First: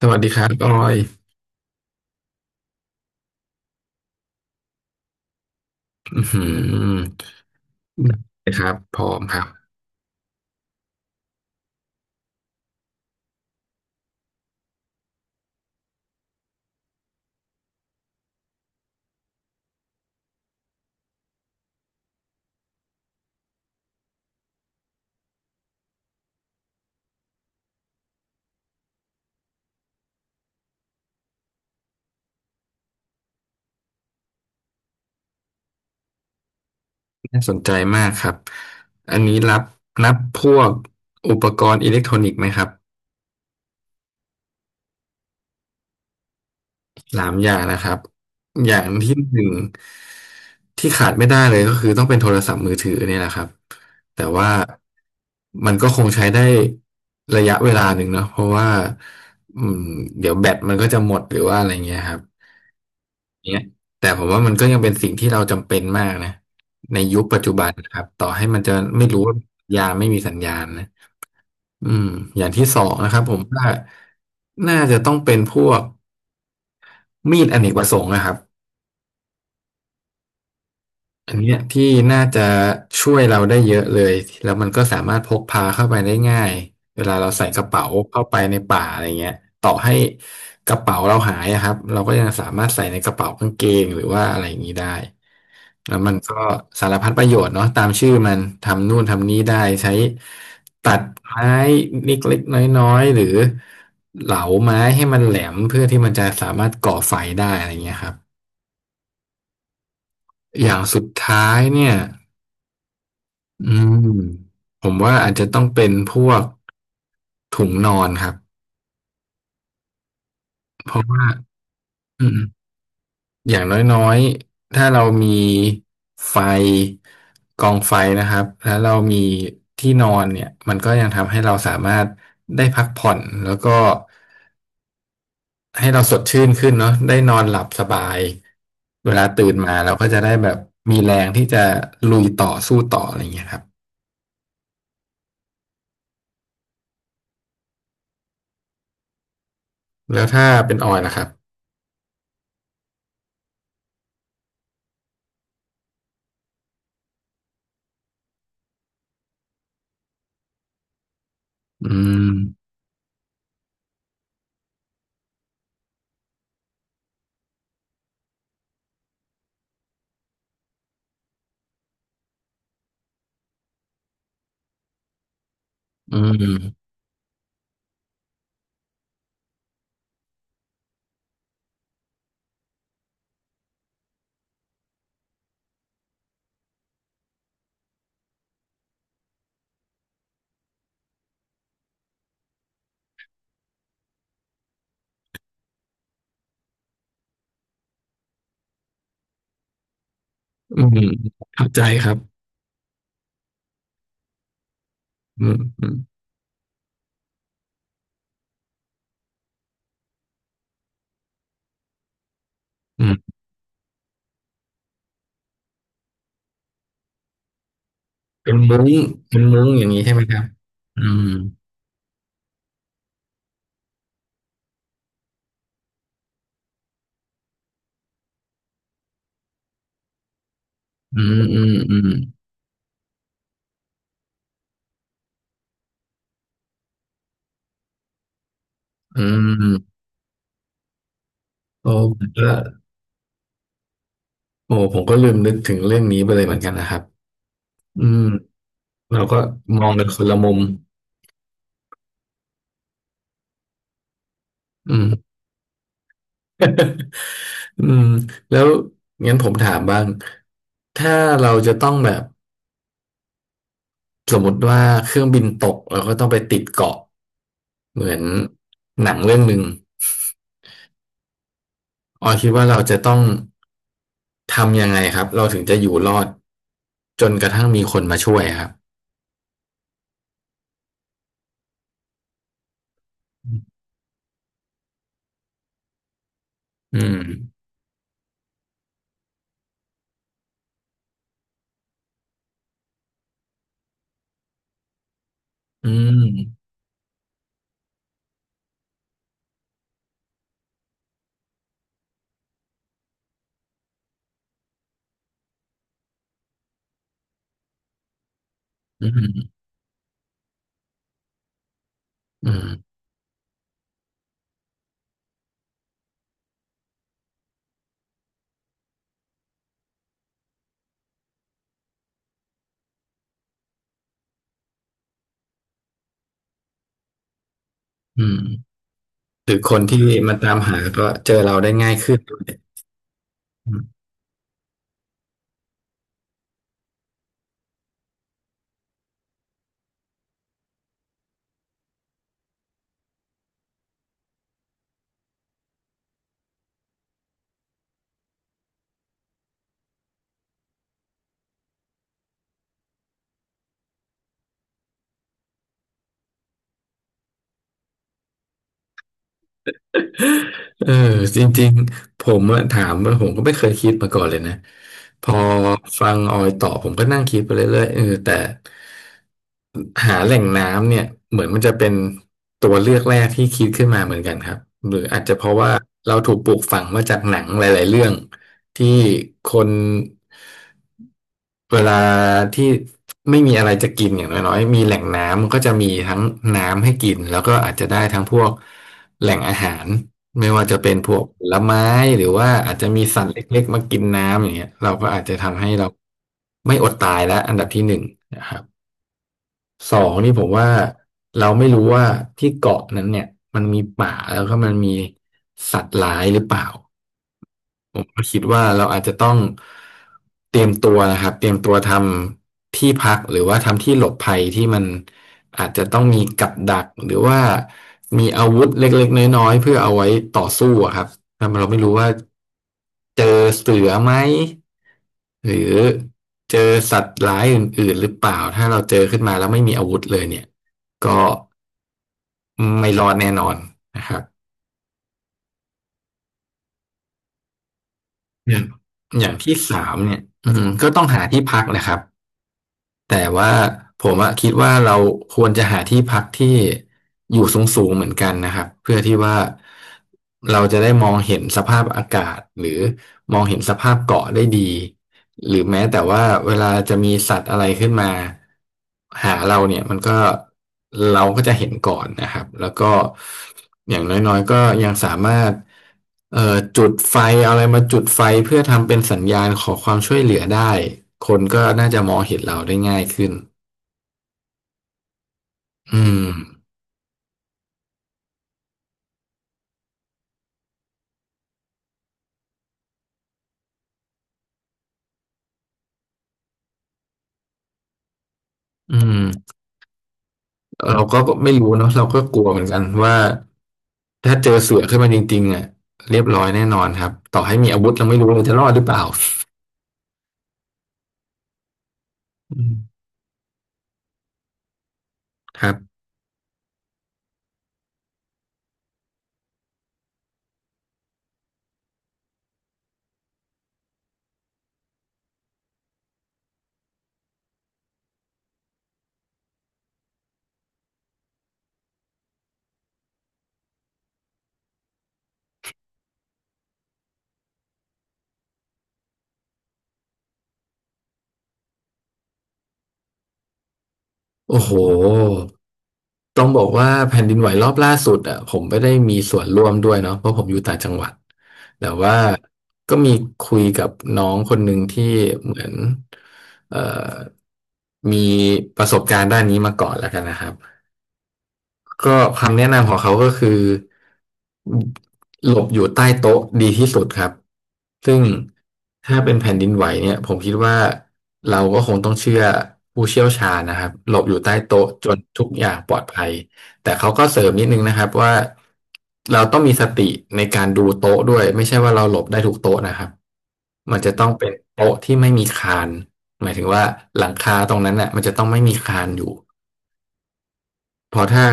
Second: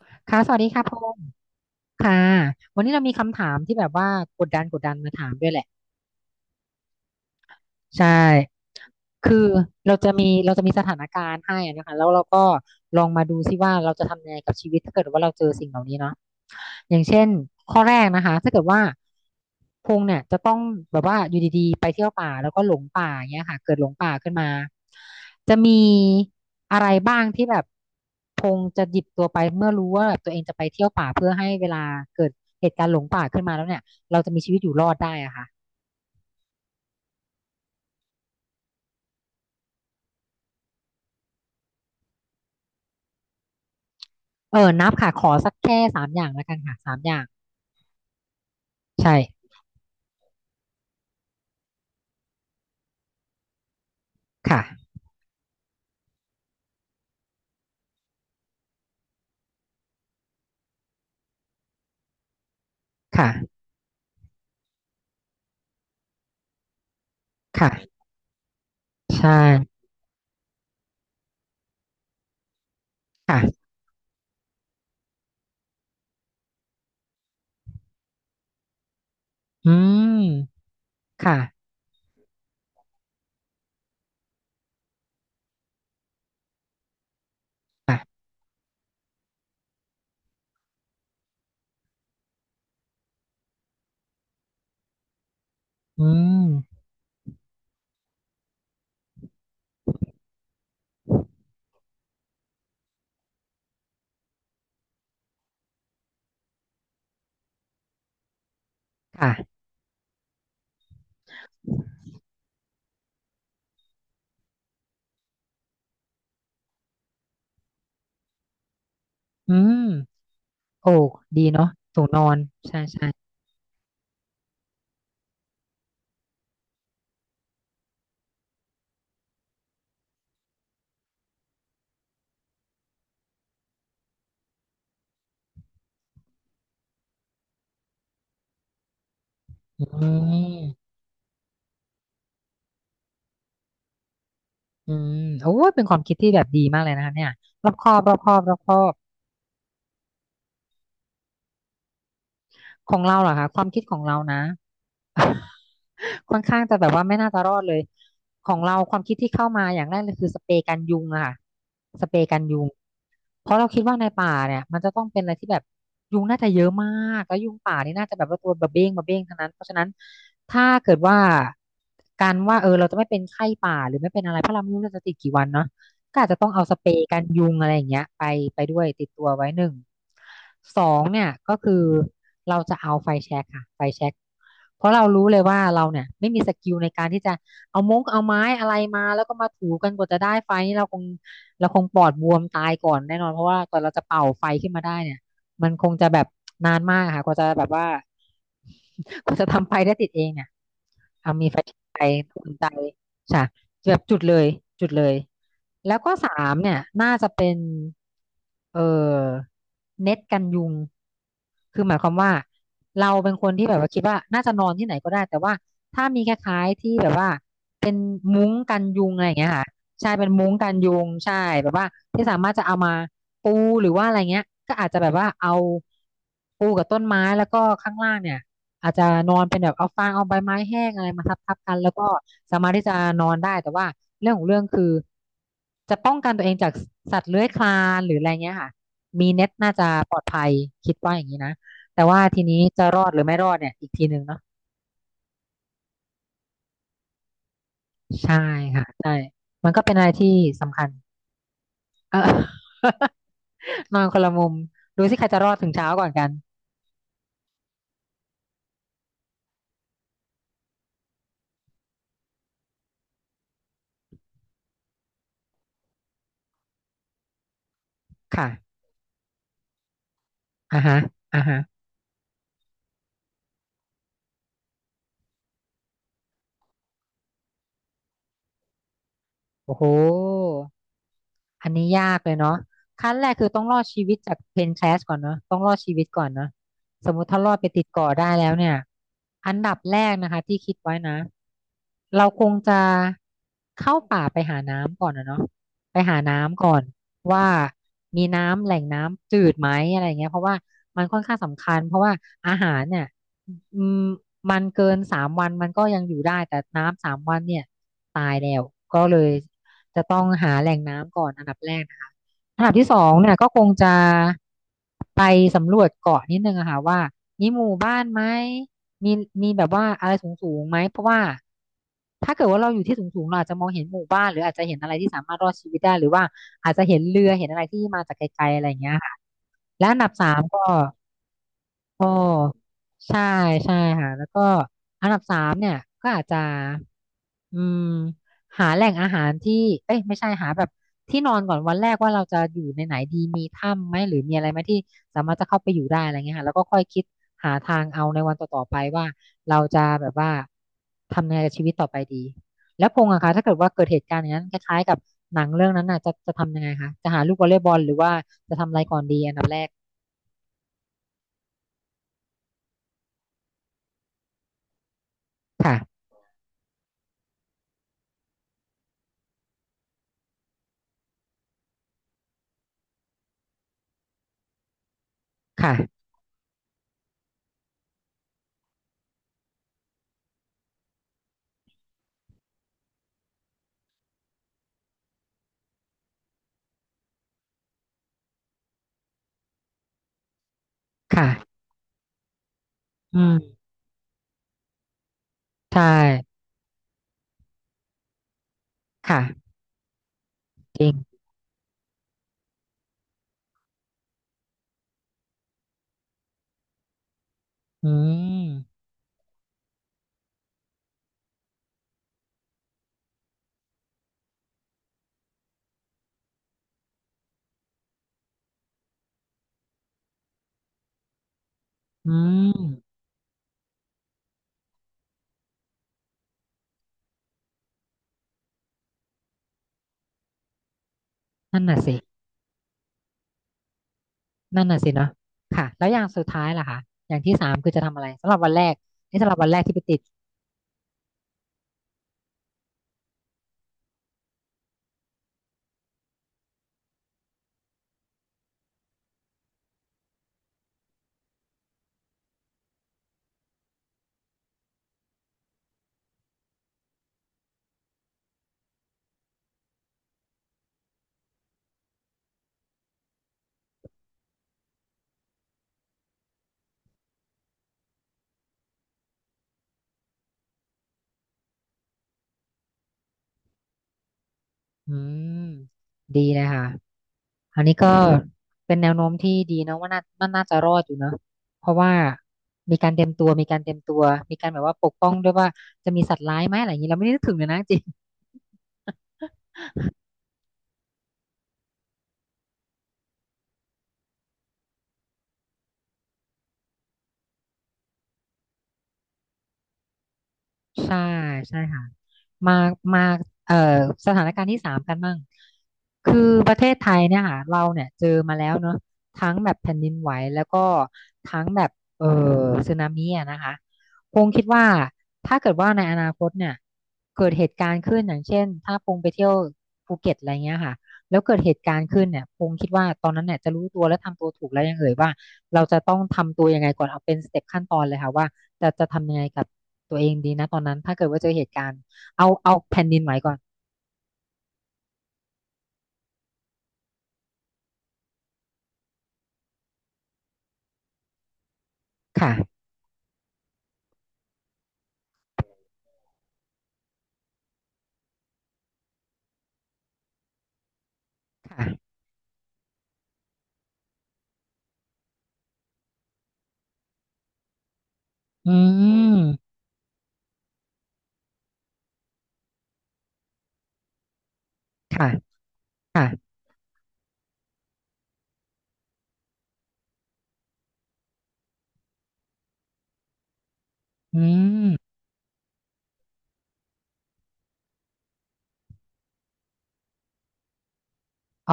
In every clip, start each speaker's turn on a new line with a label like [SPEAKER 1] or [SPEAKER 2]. [SPEAKER 1] สวัสดีค
[SPEAKER 2] ค่ะ
[SPEAKER 1] รั
[SPEAKER 2] ส
[SPEAKER 1] บ
[SPEAKER 2] วัส
[SPEAKER 1] อ
[SPEAKER 2] ดี
[SPEAKER 1] อ
[SPEAKER 2] ค่ะพ
[SPEAKER 1] ย
[SPEAKER 2] งษ์ค่ะวันนี้เรามีคำถามที่แบบว่ากดดันมาถามด้วยแหละ
[SPEAKER 1] อือหือ
[SPEAKER 2] ใช่
[SPEAKER 1] ครับพร้อมค
[SPEAKER 2] คื
[SPEAKER 1] รับ
[SPEAKER 2] อเราจะมีสถานการณ์ให้อะนะคะแล้วเราก็ลองมาดูซิว่าเราจะทำยังไงกับชีวิตถ้าเกิดว่าเราเจอสิ่งเหล่านี้เนาะอย่างเช่นข้อแรกนะคะถ้าเกิดว่าพงษ์เนี่ยจะต้องแบบว่าอยู่ดีๆไปเที่ยวป่าแล้วก็หลงป่าอย่างเงี้ยค่ะเกิดหลงป่าขึ้นมาจะมีอะไรบ้างที่แบบพงษ์จะหยิบตัวไปเมื่อรู้ว่าแบบตัวเองจะไปเที่ยวป่าเพื่อให้เวลาเกิดเหตุการณ์หลงป่าขึ้นมาแล้วเนี่ยเราจะมีชีวิตอยู่รอดได้อะค่ะ
[SPEAKER 1] น่าสนใจมากครับอันนี้รับนับพวกอุปกรณ์อิเล็กทรอนิกส์ไหมครับ
[SPEAKER 2] นับค่ะขอสักแค่สามอย่างแล้วกันค่ะสามอย่า
[SPEAKER 1] สา
[SPEAKER 2] ง
[SPEAKER 1] มอย่างนะครับอย่าง
[SPEAKER 2] ใช่
[SPEAKER 1] ที่หนึ่งที่ขาดไม่ได้เลยก็คือต้องเป็นโทรศัพท์มือถือเนี่ยแหละครับแต่ว่า
[SPEAKER 2] ค่ะ
[SPEAKER 1] มันก็คงใช้ได้ระยะเวลาหนึ่งเนาะเพราะว่าอืมเดี๋ยวแบตมันก็จะหมดหรือว่าอะไรเงี้ยครับ
[SPEAKER 2] ค่ะ
[SPEAKER 1] อย่างเงี้ยแต่ผมว่ามันก็ยังเป็นสิ่งที่เราจำเป็นมากนะในยุคปัจจุบันนะค
[SPEAKER 2] ค่ะ
[SPEAKER 1] รับต่อให้มันจะไม่รู้
[SPEAKER 2] ใช่
[SPEAKER 1] ว่าสัญญาณไม่มีสัญญาณนะอืมอย่างที่สองนะครับผม
[SPEAKER 2] ค่ะ
[SPEAKER 1] ว่าน่าจะต้องเป็นพวกมีดอเนกประสงค์นะครับ
[SPEAKER 2] อืม
[SPEAKER 1] อั
[SPEAKER 2] ค่ะ
[SPEAKER 1] นเนี้ยที่น่าจะช่วยเราได้เยอะเลยแล้วมันก็สามารถพกพาเข้าไปได้ง่ายเวลาเราใส่กระเป๋าเข้า
[SPEAKER 2] ค่ะ
[SPEAKER 1] ไปในป่าอะไรเงี้ยต่อให้กระเป๋าเราหายอะครับเราก็ยังสามารถใส่ในกระเป๋ากางเกงหรือว่าอะไรอย่างนี้ได้แล้ว
[SPEAKER 2] อื
[SPEAKER 1] มันก็
[SPEAKER 2] ม
[SPEAKER 1] สารพัดประโยชน์เนาะตามชื่อมันทำนู่นทำนี้ได้ใช้ตัดไม้เล็กๆน้อยๆหรือเหลาไม้ให้มันแหลมเพื่อที่มันจะสามารถก่อไฟได้อะไรเงี้ยครับ
[SPEAKER 2] ค่ะ
[SPEAKER 1] อย่างสุดท้ายเนี่ย อืมผมว่าอาจจะต้องเป็นพวกถุงนอนครับ
[SPEAKER 2] อืมโอ้
[SPEAKER 1] เพราะว่า
[SPEAKER 2] ดีเนาะถุงนอ
[SPEAKER 1] อื
[SPEAKER 2] น
[SPEAKER 1] ม
[SPEAKER 2] ใช่ใช่
[SPEAKER 1] อย่างน้อยๆถ้าเรามีไฟกองไฟนะครับแล้วเรามีที่นอนเนี่ยมันก็ยังทำให้เราสามารถได้พักผ่อนแล้วก็ให้เราสดชื่นขึ้นเนาะได้นอนหลับสบายเวลาตื่นมาเราก็
[SPEAKER 2] อื
[SPEAKER 1] จะได้แบบ
[SPEAKER 2] ม
[SPEAKER 1] มีแรงที่จะลุยต่อสู้ต่ออะไรอย่างเงี้ยครับ
[SPEAKER 2] อืมโอ้ยเป็นความคิดที่แบบดีมากเลยนะคะเนี่ยรอบคอบรอบคอบรอบคอบ
[SPEAKER 1] แล้วถ้าเป็นออยล่ะครับ
[SPEAKER 2] ของเราเหรอคะความคิดของเรานะ ค่อนข้างจะแบบว่าไม่น่าจะรอดเลยของเราความคิดที่เข้ามาอย่างแรกเลยคือสเปรย์กันยุงอะค่ะ
[SPEAKER 1] อื
[SPEAKER 2] สเปรย์
[SPEAKER 1] ม
[SPEAKER 2] กันยุงเพราะเราคิดว่าในป่าเนี่ยมันจะต้องเป็นอะไรที่แบบยุงน่าจะเยอะมากแล้วยุงป่านี่น่าจะแบบว่าตัวบะเบ้งบะเบ้งทั้งนั้นเพราะฉะนั้นถ้าเกิดว่าการว่าเราจะไม่เป็นไข้ป่าหรือไม่เป็นอะไรเพราะเราไม่รู้เราจะติดกี่วันเนาะ
[SPEAKER 1] อื
[SPEAKER 2] ก็อาจจะต้องเอาส
[SPEAKER 1] ม
[SPEAKER 2] เปรย์กันยุงอะไรอย่างเงี้ยไปด้วยติดตัวไว้หนึ่งสองเนี่ยก็คือเราจะเอาไฟแช็กค่ะไฟแช็กเพราะเรารู้เลยว่าเราเนี่ยไม่มีสกิลในการที่จะเอามงเอาไม้อะไรมาแล้วก็มาถูกันกว่าจะได้ไฟนี่เราคงปอดบวมตายก่อนแน่นอนเพราะว่ากว่อนเราจะเป่าไฟขึ้นมาได้เนี่ยมันคงจะแบบนานมากค่ะกว่าจะแบบว่า กว่าจะทำไฟได้ติดเองเนี่ย
[SPEAKER 1] อืม
[SPEAKER 2] เอามีไฟ
[SPEAKER 1] เข้าใจ
[SPEAKER 2] ไป
[SPEAKER 1] ครับ
[SPEAKER 2] อุ่นใจค่ะแบบจุดเลยจุดเลย
[SPEAKER 1] อืมอื
[SPEAKER 2] แล้
[SPEAKER 1] ม
[SPEAKER 2] วก็สามเนี่ยน่าจะเป็นเออเน็ตกันยุงคือหมายความว่า
[SPEAKER 1] อื
[SPEAKER 2] เราเป็
[SPEAKER 1] ม
[SPEAKER 2] นคนที่แบบว่าคิดว่า น่าจะนอนที่ไหนก็ได้ แต่ว่าถ้ามีคล้ายๆที่แบบว่าเป็นมุ้
[SPEAKER 1] เป็
[SPEAKER 2] ง
[SPEAKER 1] น
[SPEAKER 2] กั
[SPEAKER 1] มุ้
[SPEAKER 2] น
[SPEAKER 1] ง
[SPEAKER 2] ยุงอะไรอ
[SPEAKER 1] เป็
[SPEAKER 2] ย่าง
[SPEAKER 1] น
[SPEAKER 2] เงี้ย
[SPEAKER 1] มุ้
[SPEAKER 2] ค่ะ
[SPEAKER 1] งอย่างนี้
[SPEAKER 2] ใช่
[SPEAKER 1] ใช่ไหม
[SPEAKER 2] เป็น
[SPEAKER 1] ครับ
[SPEAKER 2] มุ้งกันยุ
[SPEAKER 1] อื
[SPEAKER 2] ง
[SPEAKER 1] ม
[SPEAKER 2] ใช่แบบว่าที่สามารถจะเอามาปูหรือว่าอะไรเงี้ยก็อาจจะแบบว่าเอาปูกับต้นไม้แล้วก็ข้างล่างเนี่ย อาจจะนอนเป็นแบบเอาฟางเอาใบไม้แห้งอะไร
[SPEAKER 1] อื
[SPEAKER 2] มาทับ
[SPEAKER 1] ม
[SPEAKER 2] ทั
[SPEAKER 1] อื
[SPEAKER 2] บ
[SPEAKER 1] ม
[SPEAKER 2] กันแล้ว
[SPEAKER 1] อื
[SPEAKER 2] ก็
[SPEAKER 1] ม
[SPEAKER 2] สามารถที่จะนอนได้แต่ว่าเรื่องของเรื่องคือจะป้องกันตัวเองจากสัตว์เลื้อยคลานหรืออะไรเงี้ยค่ะ
[SPEAKER 1] อื
[SPEAKER 2] มีเน็ตน่าจะ
[SPEAKER 1] ม
[SPEAKER 2] ปลอดภัยคิดว่าอย่างนี้นะ
[SPEAKER 1] โอ้
[SPEAKER 2] แต่ว่า
[SPEAKER 1] ผม
[SPEAKER 2] ที
[SPEAKER 1] ก็
[SPEAKER 2] นี้จะรอดหรือไม่รอดเนี่ยอีกทีหนึ่งเนาะ
[SPEAKER 1] โอ้ผมก็ลืมนึกถึงเรื่องนี้ไปเลยเหมือนกันนะครับอืม
[SPEAKER 2] ใช่ค่ะใช่
[SPEAKER 1] เราก็
[SPEAKER 2] มัน
[SPEAKER 1] ม
[SPEAKER 2] ก็
[SPEAKER 1] อง
[SPEAKER 2] เป็นอะ
[SPEAKER 1] กั
[SPEAKER 2] ไร
[SPEAKER 1] นคน
[SPEAKER 2] ที่
[SPEAKER 1] ละมุม
[SPEAKER 2] สำคัญ เออ นอนคนละมุม
[SPEAKER 1] อื
[SPEAKER 2] ดู
[SPEAKER 1] ม
[SPEAKER 2] สิใครจะรอดถึงเช้าก่อนกัน
[SPEAKER 1] อืมแล้วงั้นผมถามบ้างถ้าเราจะต้องแบบสมมติว่าเครื่องบินตกเราก็ต้องไปติดเกาะเหมือน
[SPEAKER 2] ค่ะ
[SPEAKER 1] หนังเรื่องหนึ่ง
[SPEAKER 2] อ่าฮะอ่าฮะ
[SPEAKER 1] ออยคิดว่าเราจะต้องทำยังไงครับเราถึงจะอยู่รอดจนกระทั่งมีคนมาช่วยครับ
[SPEAKER 2] โอ้โห อันนี้ยากเลยเนาะขั้นแรกคือต้องรอดชีวิตจากเพนแคสก่อนเนาะต้องรอดชีวิตก่อนเนาะ
[SPEAKER 1] อื
[SPEAKER 2] สม
[SPEAKER 1] ม
[SPEAKER 2] มุติถ้ารอดไปติดเกาะได้แล้วเนี่ยอันดับแรกนะคะที่คิดไว้นะเราคงจะเข้าป่าไปหาน้ำก่อนนะเนาะ
[SPEAKER 1] อื
[SPEAKER 2] ไปหาน้ำ
[SPEAKER 1] ม
[SPEAKER 2] ก่อนว่ามีน้ำแหล่งน้ำจืดไหมอะไรอย่างเงี้ยเพราะว่ามันค่อนข้างสำคัญเพราะว่าอาหารเนี่ยอืมมันเกินสามวันมันก็ยังอยู่ได้แต่น้ำสามวันเนี่ยตายแล้วก็
[SPEAKER 1] อื
[SPEAKER 2] เลย
[SPEAKER 1] ม
[SPEAKER 2] จะต้องหาแหล่งน้ำ ดับแรกนะ
[SPEAKER 1] อื
[SPEAKER 2] อันดับที่
[SPEAKER 1] ม
[SPEAKER 2] สองเนี่ยก็คงจะไปสำรวจเกาะนิดนึงอะค่ะว่ามีหมู่บ้านไหมมีมีแบบว่าอะไรสูงสูงไหมเพราะว่าถ้าเกิดว่าเราอยู่ที่สูงสูงเราอาจจะมองเห็นหมู่บ้านหรืออาจจะเห็นอะไรที่สามารถรอดชีวิตได้หรือว่าอาจจะเห็นเรือเห็นอะไรที่มาจาก
[SPEAKER 1] อื
[SPEAKER 2] ไกลๆอะไร
[SPEAKER 1] ม
[SPEAKER 2] อย่างเงี้ยอ
[SPEAKER 1] หรือคน
[SPEAKER 2] ั
[SPEAKER 1] ที่
[SPEAKER 2] นดับสา
[SPEAKER 1] มา
[SPEAKER 2] ม
[SPEAKER 1] ตาม
[SPEAKER 2] ก็
[SPEAKER 1] หาก็เจอเราได้ง่าย
[SPEAKER 2] โอ
[SPEAKER 1] ขึ้นด้วย
[SPEAKER 2] ้ใช่ใช่ค่ะแล้วก็อันดับสามเนี่ยก็อาจจะอืมหาแหล่งอาหารที่เอ้ยไม่ใช่หาแบบที่นอนก่อนวันแรกว่าเราจะอยู่ในไหนดีมีถ้ำไหมหรือมีอะไรไหมที่สามารถจะเข้าไปอยู่ได้อะไรเงี้ยค่ะแล้วก็ค่อยคิดหาทางเอาในวันต่อๆไปว่าเราจะแบบว่าทำยังไงกับชีวิตต่อไปดีแล้วพงษ์อะคะถ้าเกิดว่าเกิดเหตุการณ์อย่างนั้นคล้ายๆกับหนังเรื่องนั้นน่ะจะทำยังไงคะจะหาลูกวอลเลย์บอลหรือว่าจะทำอะไรก่อนดีอันดับแรก
[SPEAKER 1] เออจริงๆผมอะถามว่าผมก็ไม่เคยคิดมาก่อนเลยนะพอ
[SPEAKER 2] ค่ะ
[SPEAKER 1] ฟังออยตอบผมก็นั่งคิดไปเรื่อยๆแต่หาแหล่งน้ำเนี่ยเหมือนมันจะเป็นตัวเลือกแรกที่คิดขึ้นมาเหมือนกันครับหรืออาจจะเพราะว่า
[SPEAKER 2] ค่ะ
[SPEAKER 1] เราถูกปลูกฝังมาจากหนังหลายๆเรื่องที่คนเวลาที่ไม่มีอะไรจะกินอย่างน้อยๆมีแหล่งน้ำมันก็จะมีทั้งน้ำให้กินแล้วก็อาจจะได้ทั้งพวก แหล่งอาหารไม่ว่าจะเป็นพวก
[SPEAKER 2] ค่ะ
[SPEAKER 1] ผลไม้หรือว่าอาจจะมี
[SPEAKER 2] อื
[SPEAKER 1] สัตว์เล็
[SPEAKER 2] ม
[SPEAKER 1] กๆมากินน้ำอย่างเงี้ยเราก็อาจจะทำให้
[SPEAKER 2] ใช่
[SPEAKER 1] เราไม่อดตายแล้วอันดับที่หนึ่งนะครับ
[SPEAKER 2] ค่ะ
[SPEAKER 1] สองนี่ผมว่า
[SPEAKER 2] จริง
[SPEAKER 1] เราไม่รู้ว่าที่เกาะนั้นเนี่ยมันมีป่าแล้วก็มันมีสัตว์ร้ายหรือเปล่า
[SPEAKER 2] อื
[SPEAKER 1] ผมก็คิดว่า
[SPEAKER 2] ม
[SPEAKER 1] เราอาจจะต้องเตรียมตัวนะครับเตรียมตัวทำที่พักหรือว่าทำที่หลบภัยที่มันอาจจะต้องมีกับดักหรือว่ามีอาวุธเล็กๆน้อยๆเพื่อเอาไว้ต่อสู้อะครับถ้าเราไม่รู้ว่า
[SPEAKER 2] อืม
[SPEAKER 1] เจอเสือไหมหรือเจอสัตว์ร้ายอื่นๆหรือเปล่าถ้าเราเจอขึ้นมาแล้วไม่มีอาวุธเลยเนี่ยก็
[SPEAKER 2] นั่นน่ะสิ
[SPEAKER 1] ไม่รอดแน่นอนนะครับ
[SPEAKER 2] นั่นน่ะสิเนาะค่ะแล้วอย่างสุดท้ายล่ะคะอย่างที่สามคือจะทำอะไรสำหรับวั
[SPEAKER 1] อ
[SPEAKER 2] น
[SPEAKER 1] ย่า
[SPEAKER 2] แร
[SPEAKER 1] ง
[SPEAKER 2] กนี่
[SPEAKER 1] อ
[SPEAKER 2] สำ
[SPEAKER 1] ย่า
[SPEAKER 2] ห
[SPEAKER 1] ง
[SPEAKER 2] รับวัน
[SPEAKER 1] ที่
[SPEAKER 2] แรกที่ไป
[SPEAKER 1] สาม
[SPEAKER 2] ติด
[SPEAKER 1] เนี่ยก็ต้องหาที่พักนะครับ แต่ว่าผมอะคิดว่าเราควรจะหาที่พักที่อยู่สูงๆเหมือนกันนะครับเพื่อที่ว่าเราจะได้มองเห็นสภาพอากาศหรือมองเห็นสภาพเกาะได้ดีหรือแม้แต่ว่าเวลาจะมีสัตว์อะไรขึ้นมา หาเราเนี่ยมันก็เราก็จะเห็นก่อนนะครับแล้วก็อย่างน้อยๆก็ยังสามารถจุดไฟเอาอะไรมาจุดไฟเพื่อทำเป็นสัญญาณขอความช่วยเหลือได้คนก็น่าจะมองเห็นเราได้ง่ายขึ้น
[SPEAKER 2] อืม
[SPEAKER 1] อื
[SPEAKER 2] ดี
[SPEAKER 1] ม
[SPEAKER 2] เลยค่ะอันนี้ก็เป็นแนวโน้มที่ดีเนาะว่าน่าจะรอดอยู่เนาะเพราะว่ามีการเตรียมตัวมีการเตรียมตัวมีการแบบว่าปกป้องด้วยว่าจะมีสัตว์ร้ายไหมอะไรอย่างนี้เราไม่ได้นึกถึงเลยนะจริง
[SPEAKER 1] อืมเราก็ไม่รู้เนาะเราก็กลัวเหมือนกันว่าถ้าเจอเสือขึ้นมาจริงๆอ่ะเรียบร้อยแน่นอนครับต่อให้มีอาวุธเราไม่รู้เราจะรอดหรือเปล่า
[SPEAKER 2] ใช่ใช่ค่ะมา
[SPEAKER 1] อื
[SPEAKER 2] มา
[SPEAKER 1] ม
[SPEAKER 2] เอ่อสถานการณ์ที่สามกันบ้าง
[SPEAKER 1] ครับ
[SPEAKER 2] คือประเทศไทยเนี่ยค่ะเราเนี่ยเจอมาแล้วเนอะทั้งแบบแผ่นดินไหวแล้วก็ทั้งแบบเอ่อสึนามิอะนะคะพงคิดว่าถ้าเกิดว่าในอนาคตเนี่ยเกิดเหตุการณ์ขึ้นอย่างเช่นถ้าพงไปเที่ยวภูเก็ตอะไรเงี้ยค่ะแล้วเกิดเหตุการณ์ขึ้นเนี่ยพงคิดว่าตอนนั้นเนี่ยจะรู้ตัวและทำตัวถูกแล้วยังเอ่ยว่าเราจะต้องทำตัวยังไงก่อนเอาเป็นสเต็ปขั้นตอนเลยค่ะว่า จะทำยังไงกับตัวเองดีนะตอนนั้นถ้าเกิดว่าเจอเหตุการณ์เอาแผ่นดินไหวก่อน
[SPEAKER 1] โอ้โห ต้องบอกว่าแผ่นดินไหวรอบล่าสุดอ่ะผมไม่ได้มีส่วนร่วมด้วยเนาะเพราะผมอยู่ต่างจังหวัดแต่ว่า
[SPEAKER 2] ค่ะ
[SPEAKER 1] ก็มีคุยกับน้องคนหนึ่งที่เหมือนเอ่อมีประสบการณ์ด้านนี้มาก่อนแล้วกันนะครับ
[SPEAKER 2] ค่ะ
[SPEAKER 1] ก็คำแนะนำของเขาก็คือหลบอยู่ใต้โต๊ะดีที่สุดครับซึ่ง
[SPEAKER 2] อื
[SPEAKER 1] ถ้าเป็นแผ่
[SPEAKER 2] ม
[SPEAKER 1] นดินไหวเนี่ยผมคิดว่าเราก็คงต้องเชื่อผู้เชี่ยวชาญนะครับหลบอยู่ใต้โต๊ะจ
[SPEAKER 2] ค่ะ
[SPEAKER 1] นทุกอย่างปลอดภัย
[SPEAKER 2] ค่ะ
[SPEAKER 1] แต่เขาก็เสริมนิดนึงนะครับว่าเราต้องมีสติในการดูโต๊ะด้วยไม่ใช่ว่าเราหลบได้ทุกโต๊ะนะครับมันจะ
[SPEAKER 2] อื
[SPEAKER 1] ต้องเป็น
[SPEAKER 2] ม
[SPEAKER 1] โต๊ะที่ไม่มีคานหมายถึงว่าหลังคาตรงนั้นน่ะมันจะต้องไม่มีคานอยู่ เพราะถ้า
[SPEAKER 2] อ๋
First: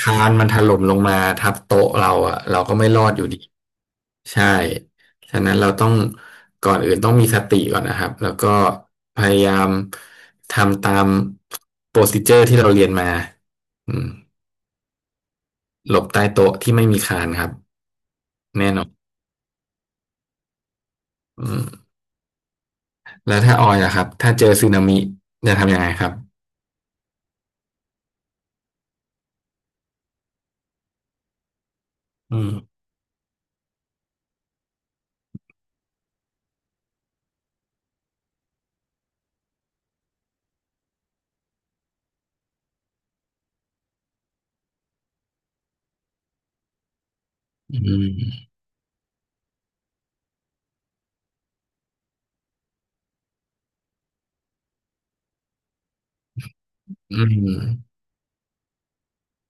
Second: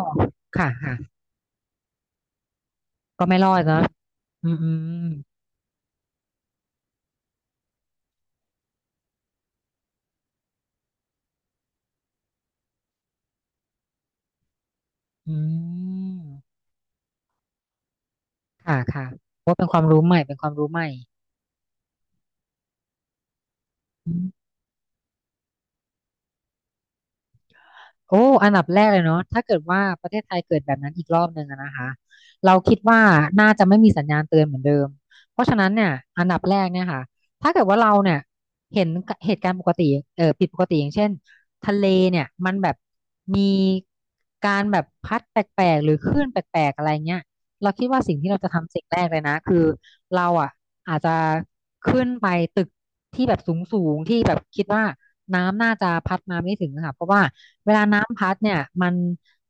[SPEAKER 1] คานมันถ
[SPEAKER 2] ค่ะ
[SPEAKER 1] ล่มลงมา
[SPEAKER 2] ค่ะ
[SPEAKER 1] ทับโต๊ะเราอะเราก็ไม่รอดอยู่
[SPEAKER 2] ก็
[SPEAKER 1] ดี
[SPEAKER 2] ไม่รอดเนอะ
[SPEAKER 1] ใช่
[SPEAKER 2] อืมอืม
[SPEAKER 1] ฉะนั้นเราต้องก่อนอื่นต้องมีสติก่อนนะครับแล้วก็พยายามทำตามโปรซิเจอร์ที่เราเรียนมาอืม
[SPEAKER 2] อื
[SPEAKER 1] หลบใต้โต๊ะ
[SPEAKER 2] ม
[SPEAKER 1] ที่ไม่มีคานครับแน่
[SPEAKER 2] ค่ะ
[SPEAKER 1] นอน
[SPEAKER 2] ค่ะว่าเป็นความรู้ใหม่เป็นความรู้ใหม่
[SPEAKER 1] อืมแล้วถ้าออยอะครับถ้าเจ
[SPEAKER 2] อื
[SPEAKER 1] อสึนามิจะทำยังไงครับ
[SPEAKER 2] โอ้อันดับแรกเลยเนาะถ้าเกิดว่าประเทศไทยเกิดแบบนั้นอีกรอบหนึ่งอะนะคะ
[SPEAKER 1] อืม
[SPEAKER 2] เราคิดว่าน่าจะไม่มีสัญญาณเตือนเหมือนเดิม เพราะฉะนั้นเนี่ยอันดับแรกเนี่ยค่ะถ้าเกิดว่าเราเนี่ยเห็นเหตุการณ์ปกติเออผิดปกติอย่างเช่นทะเลเนี่ยมันแบบมีการแบบพัดแปลกๆ หรือคลื่นแปลกๆ อะไรเงี้ย เรา
[SPEAKER 1] อื
[SPEAKER 2] คิดว่าสิ่งที่เรา
[SPEAKER 1] ม
[SPEAKER 2] จะทำสิ่งแรกเลยนะคือเราอ่ะอาจจะขึ้นไปตึกที่แบบสูงสูงที่แบบคิดว่าน้ำน่าจะพัดมาไม่ถึงอะค่ะเพราะ
[SPEAKER 1] อื
[SPEAKER 2] ว่าเวลา
[SPEAKER 1] ม
[SPEAKER 2] น้ำพัดเนี่ยมัน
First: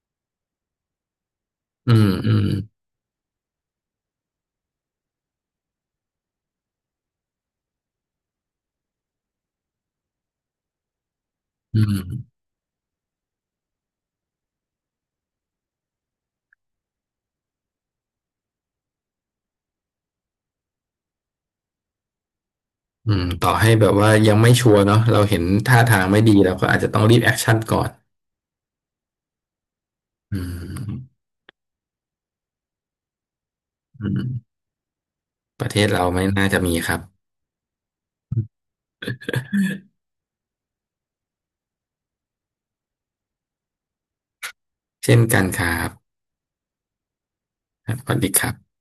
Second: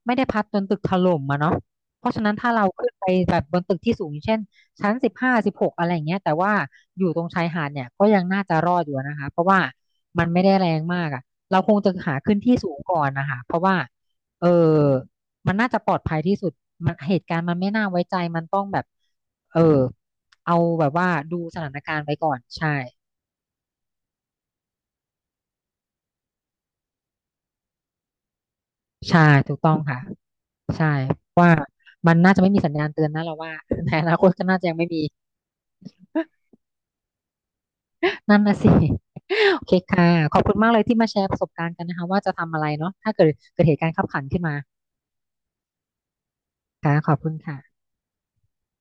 [SPEAKER 2] ไม่ได้พัดจนตึกถล่มอะเนาะ
[SPEAKER 1] อื
[SPEAKER 2] เพ
[SPEAKER 1] ม
[SPEAKER 2] ราะฉะ
[SPEAKER 1] อื
[SPEAKER 2] นั้น
[SPEAKER 1] ม
[SPEAKER 2] ถ้าเราขึ้นไปแบบบนตึกที่สูงอย่างเช่นชั้น1516อะไรอย่างเงี้ยแต่ว่าอยู่ตรงชายหาดเนี่ยก็ยังน่าจะรอดอยู่นะคะเพราะว่ามันไม่ได้แรงมากอะเราค
[SPEAKER 1] อื
[SPEAKER 2] งจะ
[SPEAKER 1] ม
[SPEAKER 2] หาขึ้นที่สูงก่อนนะคะเพราะว่าเออ มันน่าจะปลอดภัยที่สุดมันเหตุการณ์มันไม่น่าไว้ใจมันต้องแบบเออเอาแบบว่าดูสถานการณ์ไว้ก่อนใช่
[SPEAKER 1] ต่อให้แบบว่ายังไม่ชัวร์เนาะเราเห็นท่าทางไม่ดีเราก็อาจจะต้องรีบแอคชั่นก่อน
[SPEAKER 2] ใช่ถูกต้องค่ะ
[SPEAKER 1] อื
[SPEAKER 2] ใช่
[SPEAKER 1] ม
[SPEAKER 2] ว่ามันน่าจะไม่มีสัญญาณเตือนนะเราว่า ใน
[SPEAKER 1] อื
[SPEAKER 2] อนาคตก็
[SPEAKER 1] ม
[SPEAKER 2] น่าจะยังไม่มี
[SPEAKER 1] ประเทศเราไม่น่าจะมีครับ
[SPEAKER 2] นั่นนะสิ โอเคค่ะ ขอบคุณมากเลยที่มาแชร์ประสบการณ์กันนะคะว่าจะทำอะไรเนาะถ้าเกิดเหตุการณ์คับขันขึ้นมา
[SPEAKER 1] เช่นกันครับ
[SPEAKER 2] ค่ะขอบคุณค่ะ
[SPEAKER 1] ครับสวัสดีครับ